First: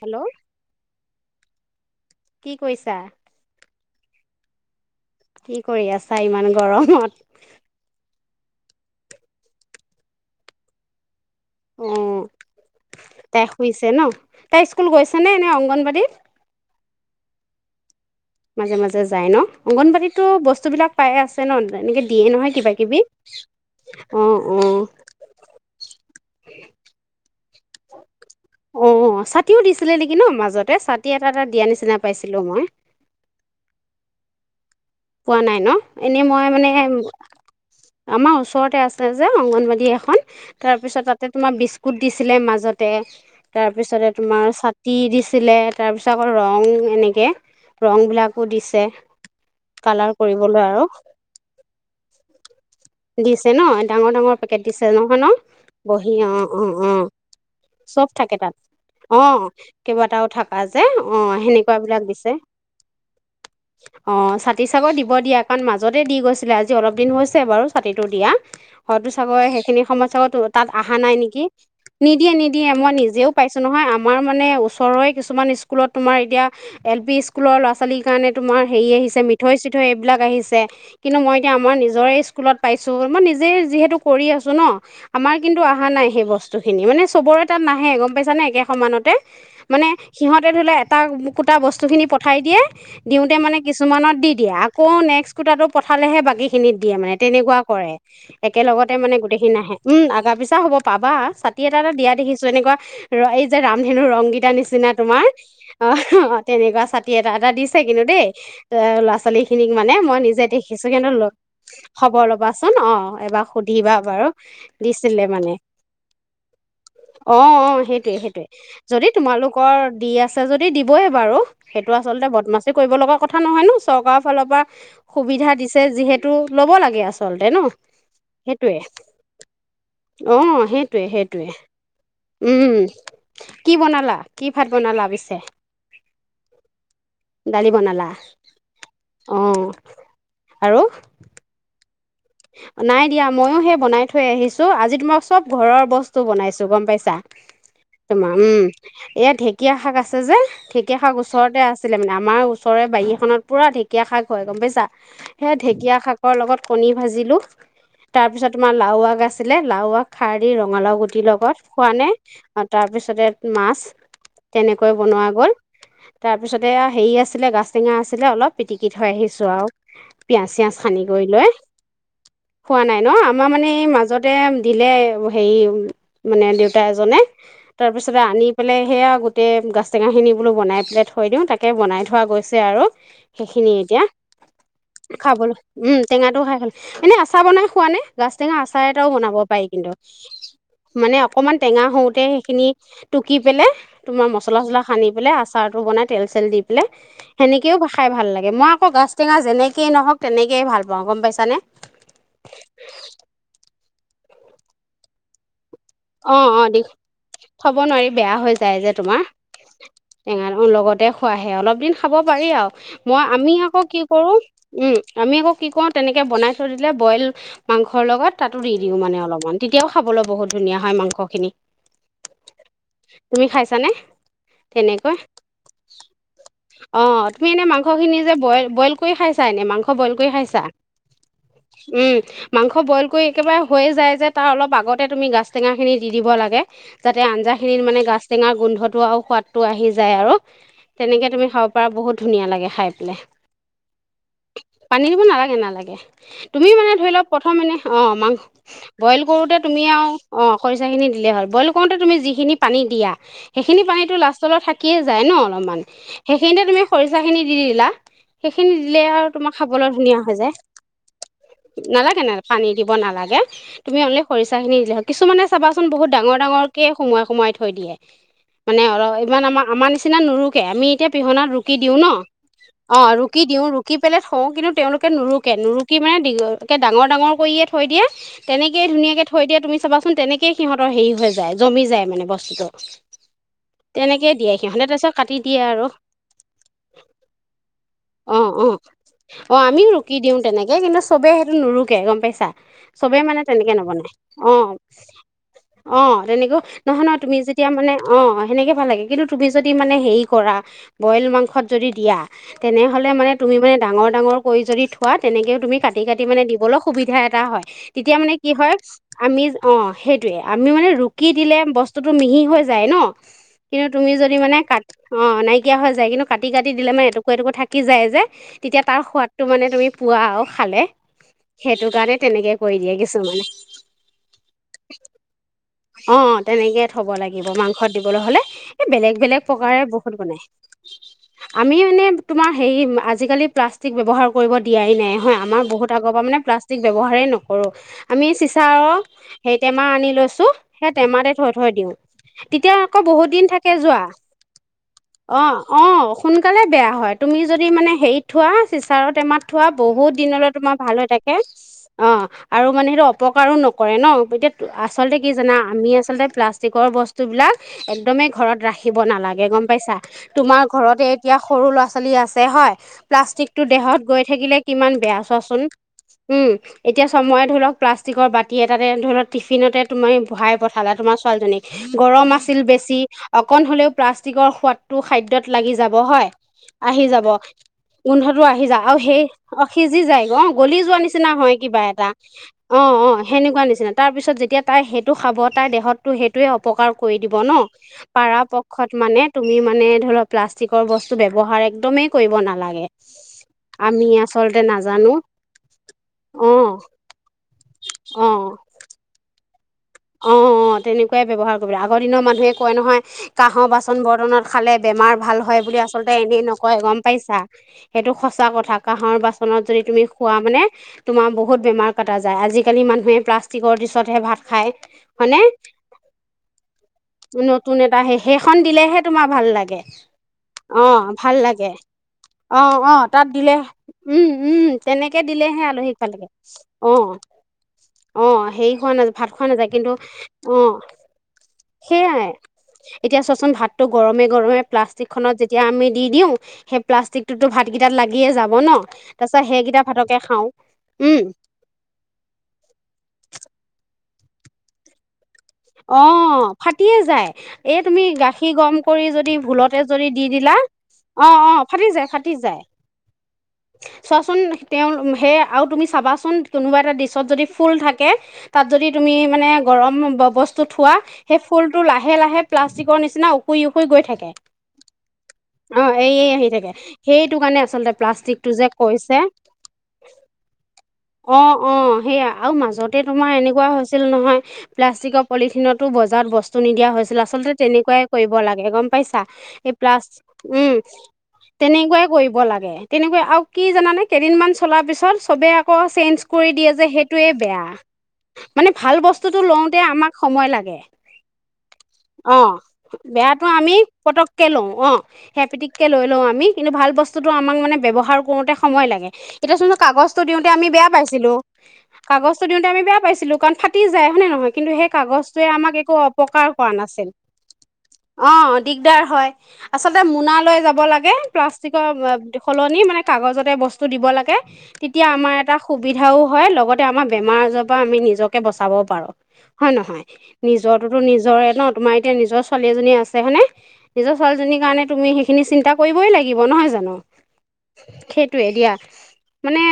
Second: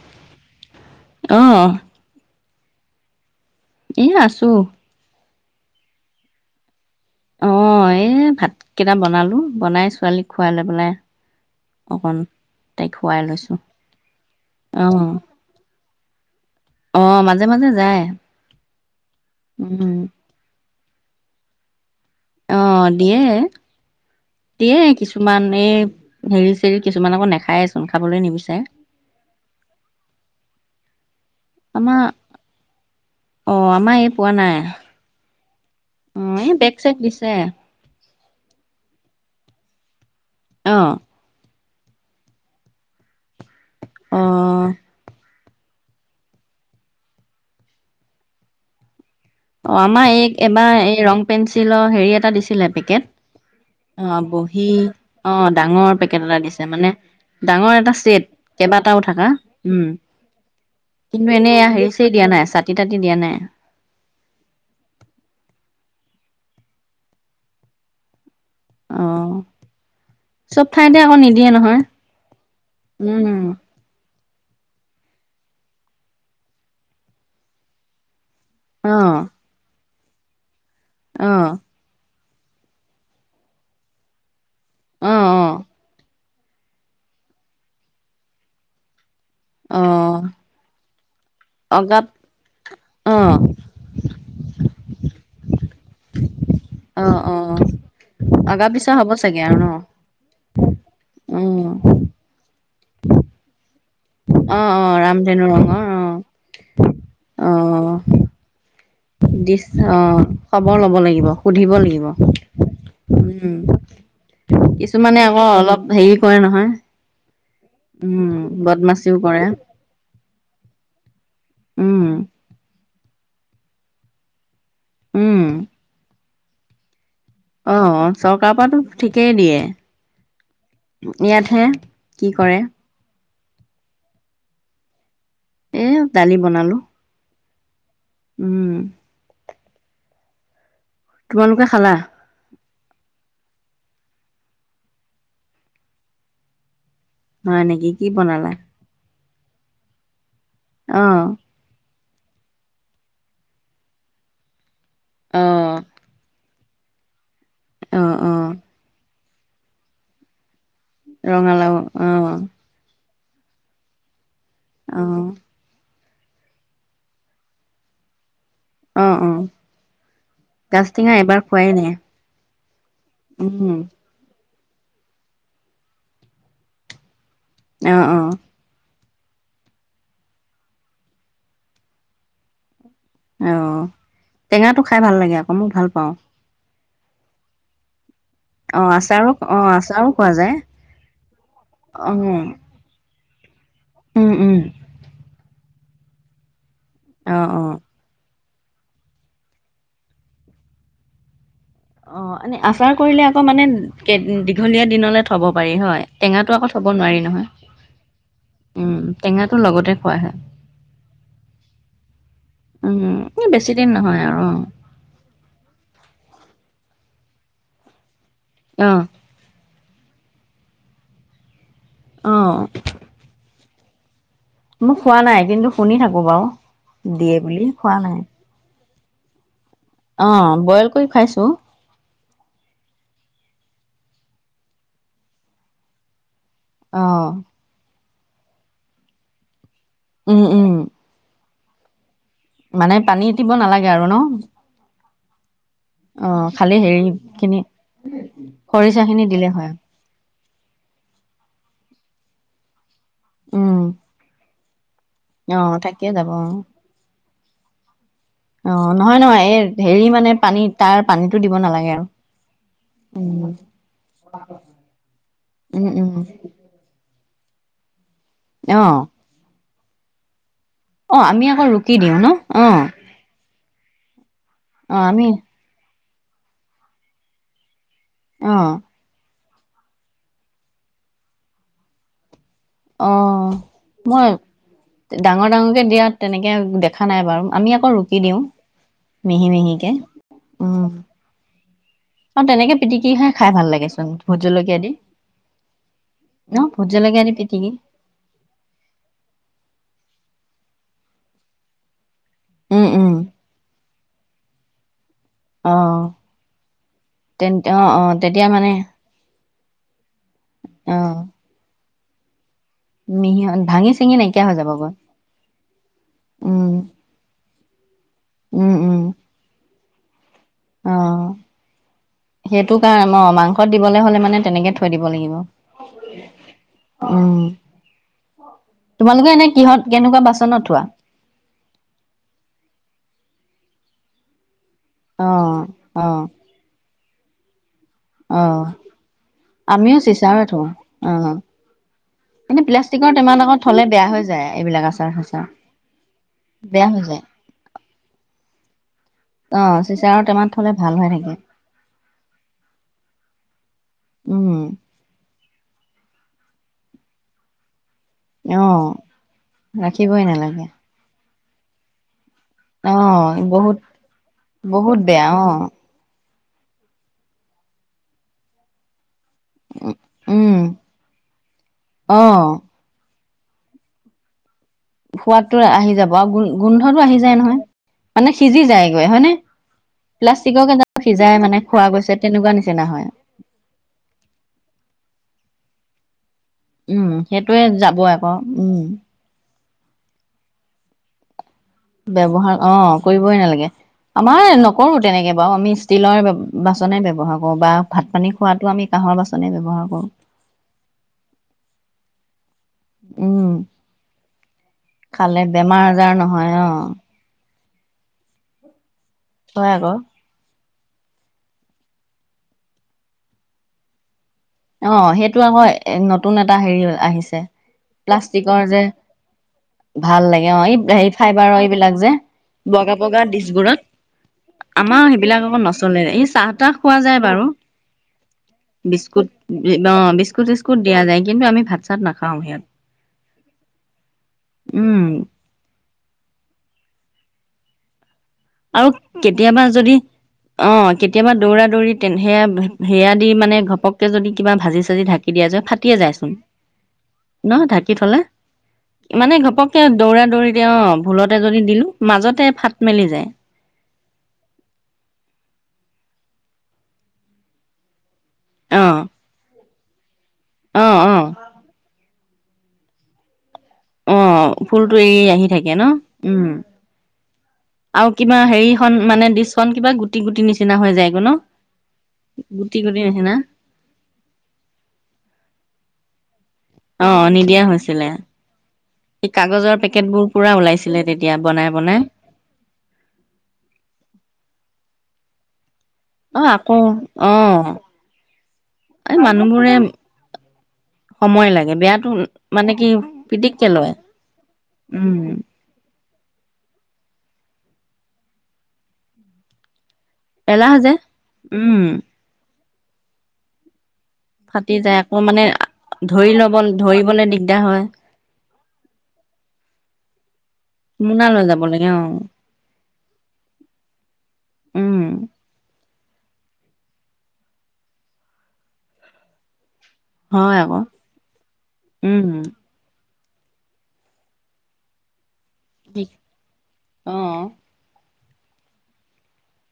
Hello! অহ কি কৰিছা? [unintelligible] আছো কি কৰি আছা ইমান গৰমত? অ', এই ভাত কেটা বনালোঁ, বনাই ছোৱালীক খুৱাই লৈ পেলাই অকন অ', তাই শুইছে ন? তাই স্কুল গৈছেনে এনেই অংগনবাদীত? অ', মাজে, মাজে যায়। মাজে মাজে যায় ন উম অংগনবাদীতো বস্তু বিলাক পায় আছে ন এনেকে দিয়ে নহয় কিবা অঁ কিবি দিয়ে অ', দিয়ে অ', কিছুমান এই হেৰি চেৰি কিছুমান আকৌ নাখাই চোন খাবলৈ নিবি অ ছাতিও দিছিলে নেকি ন মাজতে ছা [unintelligible] এটা এটা দিয়া নিচিনা আমাৰ পাইছিলো মই অঁ আমাৰ এই পোৱা নাই পোৱা নাই ন এনেই অঁ মই এই মানে বেগ চেগ দিছে আমাৰ ওচৰতে আছে যে অংগনবাদী এখন অঁ তাৰপিছত তাতে তোমাৰ বিচ কোট দিছিলে মাজতে তাৰপিছতে তোমাৰ অঁ ছাতি দি [unintelligible] তাৰপিছত আকৌ ৰং এনেকে ৰং বিলাকো দিছে অ', আমাৰ কালাৰ এইক কৰিবলৈ এবাৰ আৰু এই ৰং পেঞ্চিলৰ হেৰি এটা দিছিলে পেকেট। দিছে ন ডাঙৰ অ ডাঙৰ পেকেট বহী দিছে নহয় ন অ ডাঙৰ বহি পেকেট অ এটা অ দিছে অ মানে ডাঙৰ এটা চব ছেট থাকে তাত কেইবাটাও অ থকা উম কেইবাটাও থাকা যে অ কিন্তু এনে হেৰিছেই দিয়া নাই চাতি তাতি দিয়া নাই অ ছাতি চাগৈ দিব দিয়া কাৰণ মাজতে দি গৈছিলে আজি অলপ দিন হৈছে বাৰু ছাতিটো দিয়া অ হয়তো চাগৈ সেইখিনি সময় [unintelligible] তাত চব অহা ঠাইতে নাই আকৌ নেকি নিদিয়ে নহয় নিদিয়ে নিদিয়ে মই নিজেও পাই উম পাইছো নহয় আমাৰ মানে ওচৰৰে কিছুমান স্কুলত তোমাৰ এতিয়া এল পি স্কুলৰ লৰা ছোৱালীৰ কাৰণে তোমাৰ হেৰি অ আহিছে মিঠৈ, চিঠৈ এইবিলাক আহিছে কিন্তু অ মই এতিয়া আমাৰ নিজৰে স্কুলত পাইছোঁ মই নিজেই যিহেতু কৰি আছো ন অ আমাৰ অ কিন্তু অহা নাই সেই বস্তু বস্তুখিনি মানে চবৰে তাত নাহে গম পাইছানে একে সমানতে, অ মানে সিহঁতে ধৰি লোৱা এটা কুটা বস্তু খিনি অগাপ পঠাই দিয়ে অ দিওঁতে মানে কিছুমানত দি দিয়ে আকৌ নেক্স কুটাতো পঠালেহে বাকী খিনিত দিয়ে অ মানে অ তেনেকুৱা কৰে অগা পিছা একেলগতে হ'ব মানে গোটেই চাগে খিনি আৰু ন নাহে উম আগা পিছা হ'ব পাবা অ ছাতি এটা এটা দিয়া দেখিছো এনেকুৱা ৰামধেনুৰ ৰং গীতাৰ অ অ নিচিনা তোমাৰ ৰামধেনু ৰঙৰ অ তেনেকুৱা ছাতি এটা এটা দিছে কিন্তু দেই। ল'ৰা ছোৱালী খিনিক দিছে মানে মই আহ নিজে খবৰ দেখিছোঁ লব কিন্তু লাগিব সুধিব লাগিব খবৰ ল'বাচোন অ এবাৰ সুধিবা বাৰু উম। দিছিলে কিছুমানে মানে আকৌ অলপ হেৰি কৰে নহয় অ, ' অ সেইটোৱে উম, সেইটোৱে যদি বদমাচিও কৰে তোমালোকৰ দি আছে যদি দিবই বাৰু সেইটো উম। আচলতে বদমাচি কৰিব লগা কথা নহয় ন চৰকাৰৰ ফালৰ পৰা উম, সুবিধা দিছে যিহেতু ল'ব লাগে আ অ, ' চৰকাৰ পৰাতো ঠিকেই দিয়ে। অ', সেইটয়ে সেইটোৱে ইয়াতহে কি কৰে উম। কি বনালা কি ভাত বনালা পিছে? এ দালি বনালো। ডালি বনালা। উম। অ', আৰু তোমালোকে খালা। নাই দিয়া মইও সেই বনাই থৈ আহিছো আজিতো মই চব ঘৰৰ বস্তু বনাইছো গম পাইছা। হয় নেকি কি তোমাৰ বনালা? উম এয়া ঢেঁকীয়া শাক আছে যে ঢেঁকীয়া শাক অ', ওচৰতে আছে ছিলে মানে আমাৰ ওচৰৰে বাৰী এখনত পুৰা ঢেঁকীয়া শাক হয় গম পাইছা সেই অ', ঢেঁকীয়া শাকৰ লগত কণী ভাজিলো অ', তাৰ পিছত অ', তোমাৰ লাও আগ আছিলে লাও আগ খাৰ দি ৰ ৰঙালাও গুটিৰ লগত ৰঙালাও খোৱা নে অ', তাৰপিছতে মাছ তেনেকৈ বনোৱা অ', গ'ল তাৰপিছতে হেৰি আছিলে গাজ টেঙা আছিলে অলপ পিটিকি থৈ অ', আহিছো অ', আৰু পিয়াজ চিয়াজ সানি গাজটেঙা কৰি এবাৰ লৈ খোৱাই নাই খোৱা নাই ন আমাৰ মানে উম, এই মাজতে দিলে হেৰি মানে দেউতা এজনে অ', তাৰপিছতে অ', আনি পেলাই সেয়া গোটেই গাছ টেঙাখিনি বোলো বনাই পেলাই থৈ দিওঁ তাকে বনাই থোৱা গৈছে আৰু সেইখিনি অ', এতিয়া টেঙাটো খাই ভাল লাগে আকৌ খাবলৈ মই ভাল উম পাওঁ টেঙা টোও খাই ভাল এনে আচাৰ বনাই খোৱা নে? গাজ টেঙা আচাৰ অ', এটাও আচাৰো বনাব পাৰি অ', কিন্তু আচাৰো খোৱা যায় মানে অকমান টেঙা অ', হওঁতে সেইখিনি টুকি পেলাই উম, তোমাৰ উম, মছলা চছলা সানি পেলাই আচাৰটো বনাই তেল চেল দি অ', অ'। সেনেকেও খাই ভাল লাগে। [unintelligible] মই আকৌ গা টেঙা যেনেকেই নহওক তেনেকৈয়ে ভাল পাওঁ গম পাইছানে। অ', এনে আচাৰ কৰিলে আকৌ মানে দীঘলীয়া দিনলে থব পাৰি হয় অ টেঙাটো অ আকৌ দি থ'ব নোৱাৰি নহয়। থব নোৱাৰি বেয়া হৈ যায় যে উম তোমাৰ টেঙাটো লগতে খোৱা হয় টেঙাৰ লগতে খোৱাহে অলপ দিন খাব পাৰি আৰু উম মই এই আমি বেছি আকৌ দিন কি নহয় কৰো আৰু উম আমি আকৌ কি কৰো তেনেকে বনাই থৈ দিলে বইল মাংসৰ লগত তাতো দি অ দিওঁ মানে অলপমান তেতিয়াও খাবলৈ বহুত ধুনীয়া হয় মাংসখিনি অ',। জানে মই খোৱা [unintelligible] নাই কিন্তু শুনি থাকো বাৰু অ দিয়ে তুমি এনে বুলি মাংস খোৱা খিনি নাই যে বই বইল কৰি খাইছা এনে মাংস বইল অ কৰি খাইছা বইল কৰি খাইছো উম। মাংস বইল কৰি একেবাৰে হৈ যায় যে তাৰ অলপ আগতে তুমি গাজ টেঙা খিনি দি দিব লাগে অ যাতে আঞ্জাখিনিত মানে গাছ টেঙা গোন্ধটো আৰু সোৱাদ টো আহি যায় আৰু উম উম তেনেকে তুমি খাব পৰা বহুত ধুনীয়া লাগে খাই মানে পেলাই পানী দিব নালাগে আৰু ন পানী দিব নালাগে নালাগে। অ তুমি খালি মানে হেৰি ধৰি লওক প্ৰথম খিনি এনেই অ', মাংস খৰিচা বইল খিনি দিলে কৰোঁতে হয় তুমি আৰু অ খৰিচা খিনি দিলেই হ'ল বইল কৰোতে তুমি যিখিনি পানী দিয়া উম সেইখিনি পানীটো লাষ্টলৈ থাকিব থাকি যায় ন অ অলপমান থাকিয়ে যাব অ সেইখিনিতে তুমি খৰিচা খিনি দি দিলা অ সেইখিনি দিলে নহয় আৰু নহয় তোমাৰ এই খাবলৈ হেৰি ধুনীয়া মানে হৈ যায় পানী তাৰ পানীটো দিব আৰু নালাগে ন পানী দিব নালাগে। উম তুমি অললে খৰিচা খিনি দিলহ কিছুমানে উম চাবাচোন বহুত উম ডাঙৰ ডাঙৰকে সোমোৱাই সোমোৱাই থৈ দিয়ে, মানে অ ইমান আমাৰ আমাৰ নি নিচিনা নুৰুকে আমি এতিয়া অ আমি পিহনাত আকৌ ৰুকি দিও ন, দিওঁ অ অঁ ৰুকি দিও ৰুকি পেলে থওঁ কিন্তু অ তেওঁলোকে আমি নুৰুকে নুৰুকি মানে একে ডাঙৰ ডাঙৰ কৰিয়ে থৈ দিয়ে অ তেনেকেই ধুনীয়াকে থৈ দিয়ে তুমি চাবাচোন তেনেকে সিহঁতৰ হেৰি হৈ যায় জমি যায় মানে বস্তুতটো। অঁহ। মই সিহঁতে তাৰপিছত কাটি ডাঙৰ দিয়ে ডাঙৰকে আৰু দিয়া তেনেকে দেখা নাই বাৰু আমি আকৌ ৰুকি অ দিওঁ। অ মিহি অ মিহিকে আমিও ৰুকি দিও তেনেকে উম কিন্তু চবে সেইটো নুৰুকে গম আৰু পাইছা তেনেকে পিটিকি চবে খাই মানে খাই ভাল তেনেকে লাগেচোন নবনাই, অঁ। [unintelligible] অঁ ন তেনেকেও ভোট নহয় নহ জলকীয়া দি তুমি যেতিয়া পিটিকি মানে অঁ সেনেকে ভাল লাগে কিন্তু তুমি যদি মানে হেৰি কৰা বইল মাংসত যদি দিয়া উম তেনেহ'লে উম মানে তুমি মানে ডাঙৰ ডাঙৰ কৰি যদি খোৱা তেনেকেও অ তুমি কাটি কাটি মানে দিবলৈ সুবিধা এটা হয় তেন্তে অ অ তেতিয়া মানে কি হয়, আমি অঁ সেইটোৱে আমি মানে অ ৰুকি দিলে বস্তুটো মিহি হৈ যায় ন। মিহি কিন্তু ভাঙি তুমি চিঙি যদি নাইকিয়া হৈ মানে কাট যাবগৈ অ নাইকিয়া হৈ যায় কিন্তু কাটি কাটি উম দিলে মানে এটুকু এটুকু থাকি যায় যে, উম তেতিয়া উম তাৰ সোৱাদটো মানে তুমি পোৱা আও অ কৰি সেইটো দিয়ে কাৰণে অ কিছুমানে মাংস দিবলে হলে মানে তেনেকে থ থৈ দিব লাগিব। অঁ তেনেকে থব উম লাগিব মাংসত দিবলে হলে এ বেলেগ তোমালোকে বেলেগ এনে কিহত প্ৰকাৰে কেনেকুৱা বহুত বনায়। বাচনত থোৱা। আমি মানে তোমাৰ হেৰি আজিকালি প্লাষ্টিক ব্যৱহাৰ কৰিব দিয়াই নাই হয় অ', আমাৰ বহুত আগৰ পৰা অ', মানে প্লাষ্টিক ব্যৱহাৰেই নকৰোঁ। আমি অ', চিচাৰৰ টেমা আমিও আনি চিচাৰত লৈছো থওঁ সেই অ', টেমাতে থৈ থৈ দিও। এনে তেতিয়া আকৌ প্লাষ্টিকৰ বহুত টেমাত দিন আকৌ থাকে থলে যোৱা, বেয়া হৈ যায় এইবিলাক আচাৰ চাচাৰ অঁ অ সোনকালে বেয়া হৈ হয়। যায় তুমি যদি মানে হেৰিত থোৱা চিচাৰৰ টেমাত থোৱা অ', বহুত চিচাৰৰ টেমাত দিনলৈ থলে তোমাৰ ভাল হৈ থাকে, অঁ আৰু মানে সেইটো অপকাৰো নকৰে ন। এতিয়া উম, আচলতে কি জানা আমি আচলতে প্লাষ্টিকৰ বস্তুবিলাক একদমেই ঘৰত অ', ৰাখিব নালাগে গম পাইছা ৰাখিবই তোমাৰ নালাগে ঘৰতে এতিয়া সৰু ল'ৰা-ছোৱালী আছে হয় অ', প্লাষ্টিকটো বহুত দেহত গৈ থাকিলে কিমান বহুত বেয়া চোৱাচোন। অ', উম এতিয়া চময়ে ধৰি লওক প্লাষ্টিকৰ বাতি এটাতে ধৰি লওক টিফিনতে তুমি ভআই উম, পঠালা তোমাৰ ছোৱালীজনীক গৰম অ', আছিল বেছি অকণ হলেও প্লাষ্টিকৰ সোৱাদটো খাদ্যত সোৱাদটো লাগি আহি যাব আৰু হয়, গো গোন্ধটো আহি যাব। যায় নহয় মানে গোন্ধটো সিজি আহি যায় আৰু যায়গৈ সেই হয়নে? অ সিজি যায় গ অ প্লাষ্টিকৰ গলি কেইটা যোৱা নিচিনা সিজাই হয় মানে কিবা খোৱা এটা, গৈছে তেনেকুৱা নিচিনা অঁ। অ হয় অ সেনেকুৱা নিচিনা তাৰ পিছত যেতিয়া তাই সেইটো খাব তাই দেহতটো সেইটো এ অপকাৰ উম কৰি দিব ন সেইটোৱে যাবই আকৌ পাৰা উম পক্ষত মানে তুমি মানে ধৰি লক প্লাষ্টিকৰ বস্তু ব্যৱহাৰ একদমেই কৰিব ব্যৱহাৰ অ নালাগে কৰিবই নালাগে, আমি আমাৰ আচলতে নকৰো নাজানো তেনেকে বাও আমি ষ্টীলৰ অ বাচনে ব্যৱহাৰ কৰোঁ বা ভাত পানী অ খোৱাটো আমি কাঁহৰ বাচনে ব্যৱহাৰ কৰোঁ। অঁ অঁ তেনেকুৱাই ব্যৱহাৰ কৰিব লাগে আগৰ দিনৰ মানুহ কয় নহয় উম কাঁহৰ বাচন বৰ্তনত খালে বেমাৰ ভাল খালে হয় বুলি বেমাৰ আচলতে আজাৰ এনেই নহয় অ নকয় গম পাইছা। সেইটো সচা কথা কাঁহৰ বাচনত হয় যদি আকৌ তুমি খোৱা মানে তোমাৰ বহুত বেমাৰ কটা যায় আজিকালি মানুহে প্লাষ্টিকৰ দিচতহে ভাত খাই অ মানে, সেইটো আকৌ নতুন এটা হেৰি আহিছে নতুন এটা সে সেইখন প্লাষ্টিকৰ যে দিলেহে তোমাৰ ভাল লাগে। ভাল অ এই ভাল লাগে, অঁ হেৰি ভাল ফাইবাৰৰ লাগে। এইবিলাক যে অহ বগা অঁ বগা তাত দিলে, ডিচবোৰত উম উম আমাৰ তেনেকে সেইবিলাক আকৌ দিলেহে আলহীক নচলে ভাল এই লাগে। চাহ তাহ খোৱা যায় বাৰু অঁ হেৰি খোৱা নায ভাত খোৱা নাযায়। ব কিন্তু বিস্কুট অঁ চি্ুস্কুট দিয়া যায় কিন্তু আমি ভাত চাত সেয়াই নাখাওঁ সিয়াত এতিয়া চোৱাচোন ভাতটো গৰমে গৰমে উম প্লাষ্টিকখনত যেতিয়া আমি দি দিওঁ সেই প্লাষ্টিক প্লাষ্টিকটোতো ভাতকেইাত লাগ আৰু কেতিয়াবা যদি খাওঁ অঁ উম কেতিয়াবা দৌৰা দৌৰি সেয়া, সেয়া দি মানে ঘপককে যদি কিবা ভাজি চাজি ধাকি দিয়া য ফাটিয়ে যায় চোন অঁ ফাটিয়ে যায় ন এই ঢাকি তুমি থলে গাখীৰ গৰম কৰি যদি মানে ভুলতে ঘপকে যদি দি দৌৰা ধৰি দিলা তেও অ, অঁ ভুলতে অঁ যদি ফাটি দিলো যায় ফাটি মাজতে যায় ফাট মেলি যায়। চোৱাচোন তেও সেই আৰু তুমি চাবাচোন কোনোবা এটা ডিচত যদি ফুল থাকে। তাত অ যদি তুমি মানে গৰম বস্তু অ থোৱা অ সেই ফুলতটো লাহে - লাহে। প্লাষ্টিকৰ নিচিনাও শুই -শুই গৈ অ থাকে ফুলটো এৰি আহি থাকে অ, ন এই আহি উম থাকে সেইটো কাৰণে আচলতে আৰু প্লাষ্টিক কিবা যে হেৰিখন কৈছে মানে ডিচখন কিবা গুটি গুটি নিচিনা হৈ যায়গৈ ন অ - অ সেয়া আৰু গুটি মাজতে গুটি তোমাৰ নিচিনা এ হৈছিল নহয় প্লাষ্টিকৰ পলিতো বজত বস্তু। নি দিয়া অ হৈছিল আচলতে নিদিয়া তেনেকুৱাই হৈছিলে কৰিব লাগে গম পাইছা এই কাগজৰ প্লাছ পেকেট বোৰ পুৰা উম, ওলাইছিলে তেতিয়া বনাই বনাই তেনেকুৱাই কৰিব লাগে তেনেকুৱা আৰু কি জানানে কেইদিন মমান চলাৰ পিছত চবে। আ চেঞ্জ অ কৰি দিয়ে আকৌ যে সেইটোৱে অ বেয়া মানে ভাল এই বস্তুটো মানুহবোৰে লওতে আমাক সময় লাগে। সময় লাগে বেয়াটো অ, মানে কি বেয়াতো পিটিককে আমি লয় পতককে লো অ, উম সেই পিতিকে লৈ লও আমি কিন্তু ভাল বস্তুো আমাক মানে ব্ৱহাৰ কৰোতে সময় লাগে এতিয়া। কাগছ টো দিওতে আমি এলাহ বেয়া যে পাইছিলো উম - কাগছ টো দিওতে আমি বেয়া পাইছিলো কাৰণ ফাটি জাই। হয় নে নহয় ফাটি সেই যায় আকৌ মানে কাগচটোই আমক একো ধৰি অপকাৰ ল'ব কৰা নাছিল ধৰিবলে দিগদাৰ হয় অ, অ, দিগদাৰ হয় আচলতে মোনালৈ যাব লাগে মোনা লৈ যাব প্লাষ্টিকৰ লাগে অ সলনি মানে কাগজৰ বস্তু দিব লাগে উম তেতিয়া আমাক এটা সুবিধাও হয় লগতে আমাৰ বেমাৰ আজাৰৰ পৰা আমি নিজকে বচাবও পাৰো। হয় নহয় হয় আকৌ নিজটোতো নিজৰে ন তোমাৰ এতিয়া উম নিজৰ ছোৱালী এজনী আছে। হয়নে নিজৰ ছোৱালীৰ কাৰণে তুমি শ খিনি চিন্তা কৰিবই ঠিক লাগিব নহয় জানো। অ দিয়া মানে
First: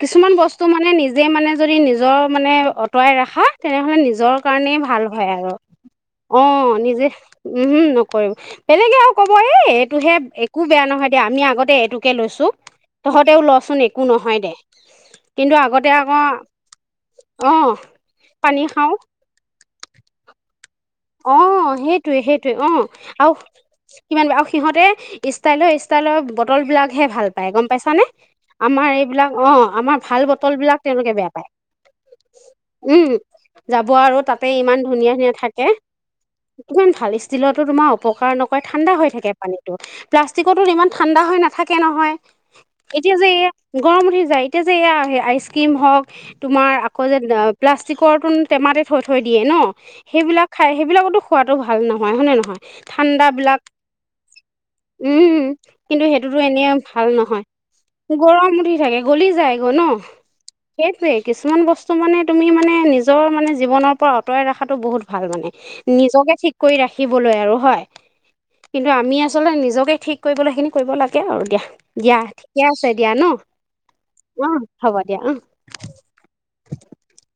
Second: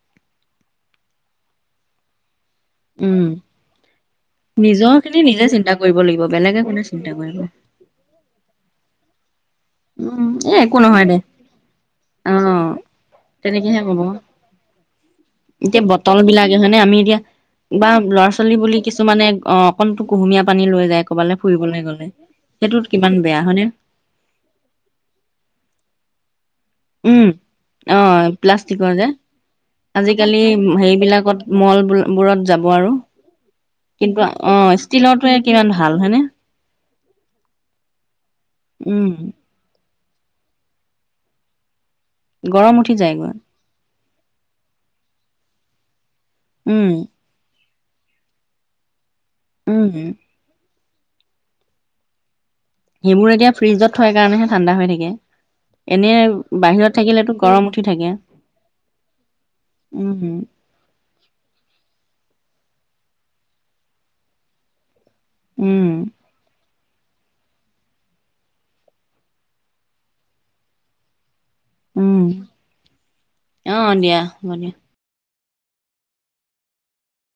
কিছুমান বস্তু মানে নিজে মানে যদি নিজৰ। মানে অতৰাই উম ৰাখা তেনেহ'লে নিজ নিজৰ ভাল খিনি হয় নিজে আৰু চিন্তা কৰিব লাগিব অ, বেলেগে কোনে নিজে চিন্তা কৰিব উম, নকৰিব বেলেগে আৰু ক এ এইটোহে উম এ একো বেয়া নহয় দে দিয়া আমি আগতে এইটোকে অ লৈছো। তহতেও লচোন তেনেকেহে একো কব নহয় দে। কিন্তু এতিয়া আগতে বটল আকৌ বিলাকে হয় নে আমি এতিয়া অঁ বা ল'ৰা ছোৱালী পানী বুলি খাওঁ কিছুমানে অকনো কুহুমীয়া পানী লৈ যায় ক'বালৈ অ, ফুৰিবলৈ গ'লে সেইটয়ে - সেইটয়ে অ, সেইটোত কিমান আৰু বেয়া হয়নে কিমান ব আৰু সিহতে ষ্টাইলৰ - ষ্টাইলৰ বটল বিলাকহে উম ভাল পায় গম অ পাইছাানে প্লাষ্টিকৰ আমাৰ যে এইবিলাক অ আমাৰ ভাল আজিকালি বটল বিলাক তেওলোকে বেয়া হেৰিবিলাকত পায়। মল বোৰত যাব আৰু উম যাব আৰু কিন্তু তাতে অ ধুনীয়া ধুনীয়া ষ্টিলতে থাকে কিমান ভাল হয়নে ইমান ভাল ষ্টিলতো তোমাৰ উপকাৰ নকৰে ঠাণ্ডা উম হৈ থাকে পানীতো প্লাষ্টিকতো ইমান ঠাণ্ডা হৈ নাথাকে নহয় গৰম উঠি এতিয়া যে যায়গৈ গৰম। এতিয়া যে এয়া আইচ ক্ৰীম হওক তোমাৰ উম আকৌ যে প্লাষ্টিকৰ তো টেমাতে থ থৈ দিয়ে ন উম সেইবিলাক খাই সেইবিলাকতো খোৱাটো ভাল নহয় হয়নে নহয়। ঠাণ্ডা সেইবোৰ এতিয়া বিলাক ফ্ৰিজত থয় কাৰণেহে ঠাণ্ডা হৈ থাকে উম, কিন্তু এনে সেইটোতো এনে বাহিৰত ভাল থাকিলেতো নহয়। গৰম উঠি থাকে গৰম উঠি থাকে গলি যায় গ ন। উম সেইটোৱে কিছুমান বস্তু মানে তুমি মানে নিজ নিজৰ মানে জীৱনৰ পৰা অতৰাই ৰখাতটো বহুত ভাল মানে উম নিজকে কৰি ৰাখিবলৈ আৰু হয়। কিন্তু আমি আচলতে নিজকে ঠিক কৰিবলৈখিনি কৰিব লাগে আৰু দিয়া দিয়া উম ঠিকে আছে দিয়া ন অ, হ'ব দিয়া অ, [inaudible]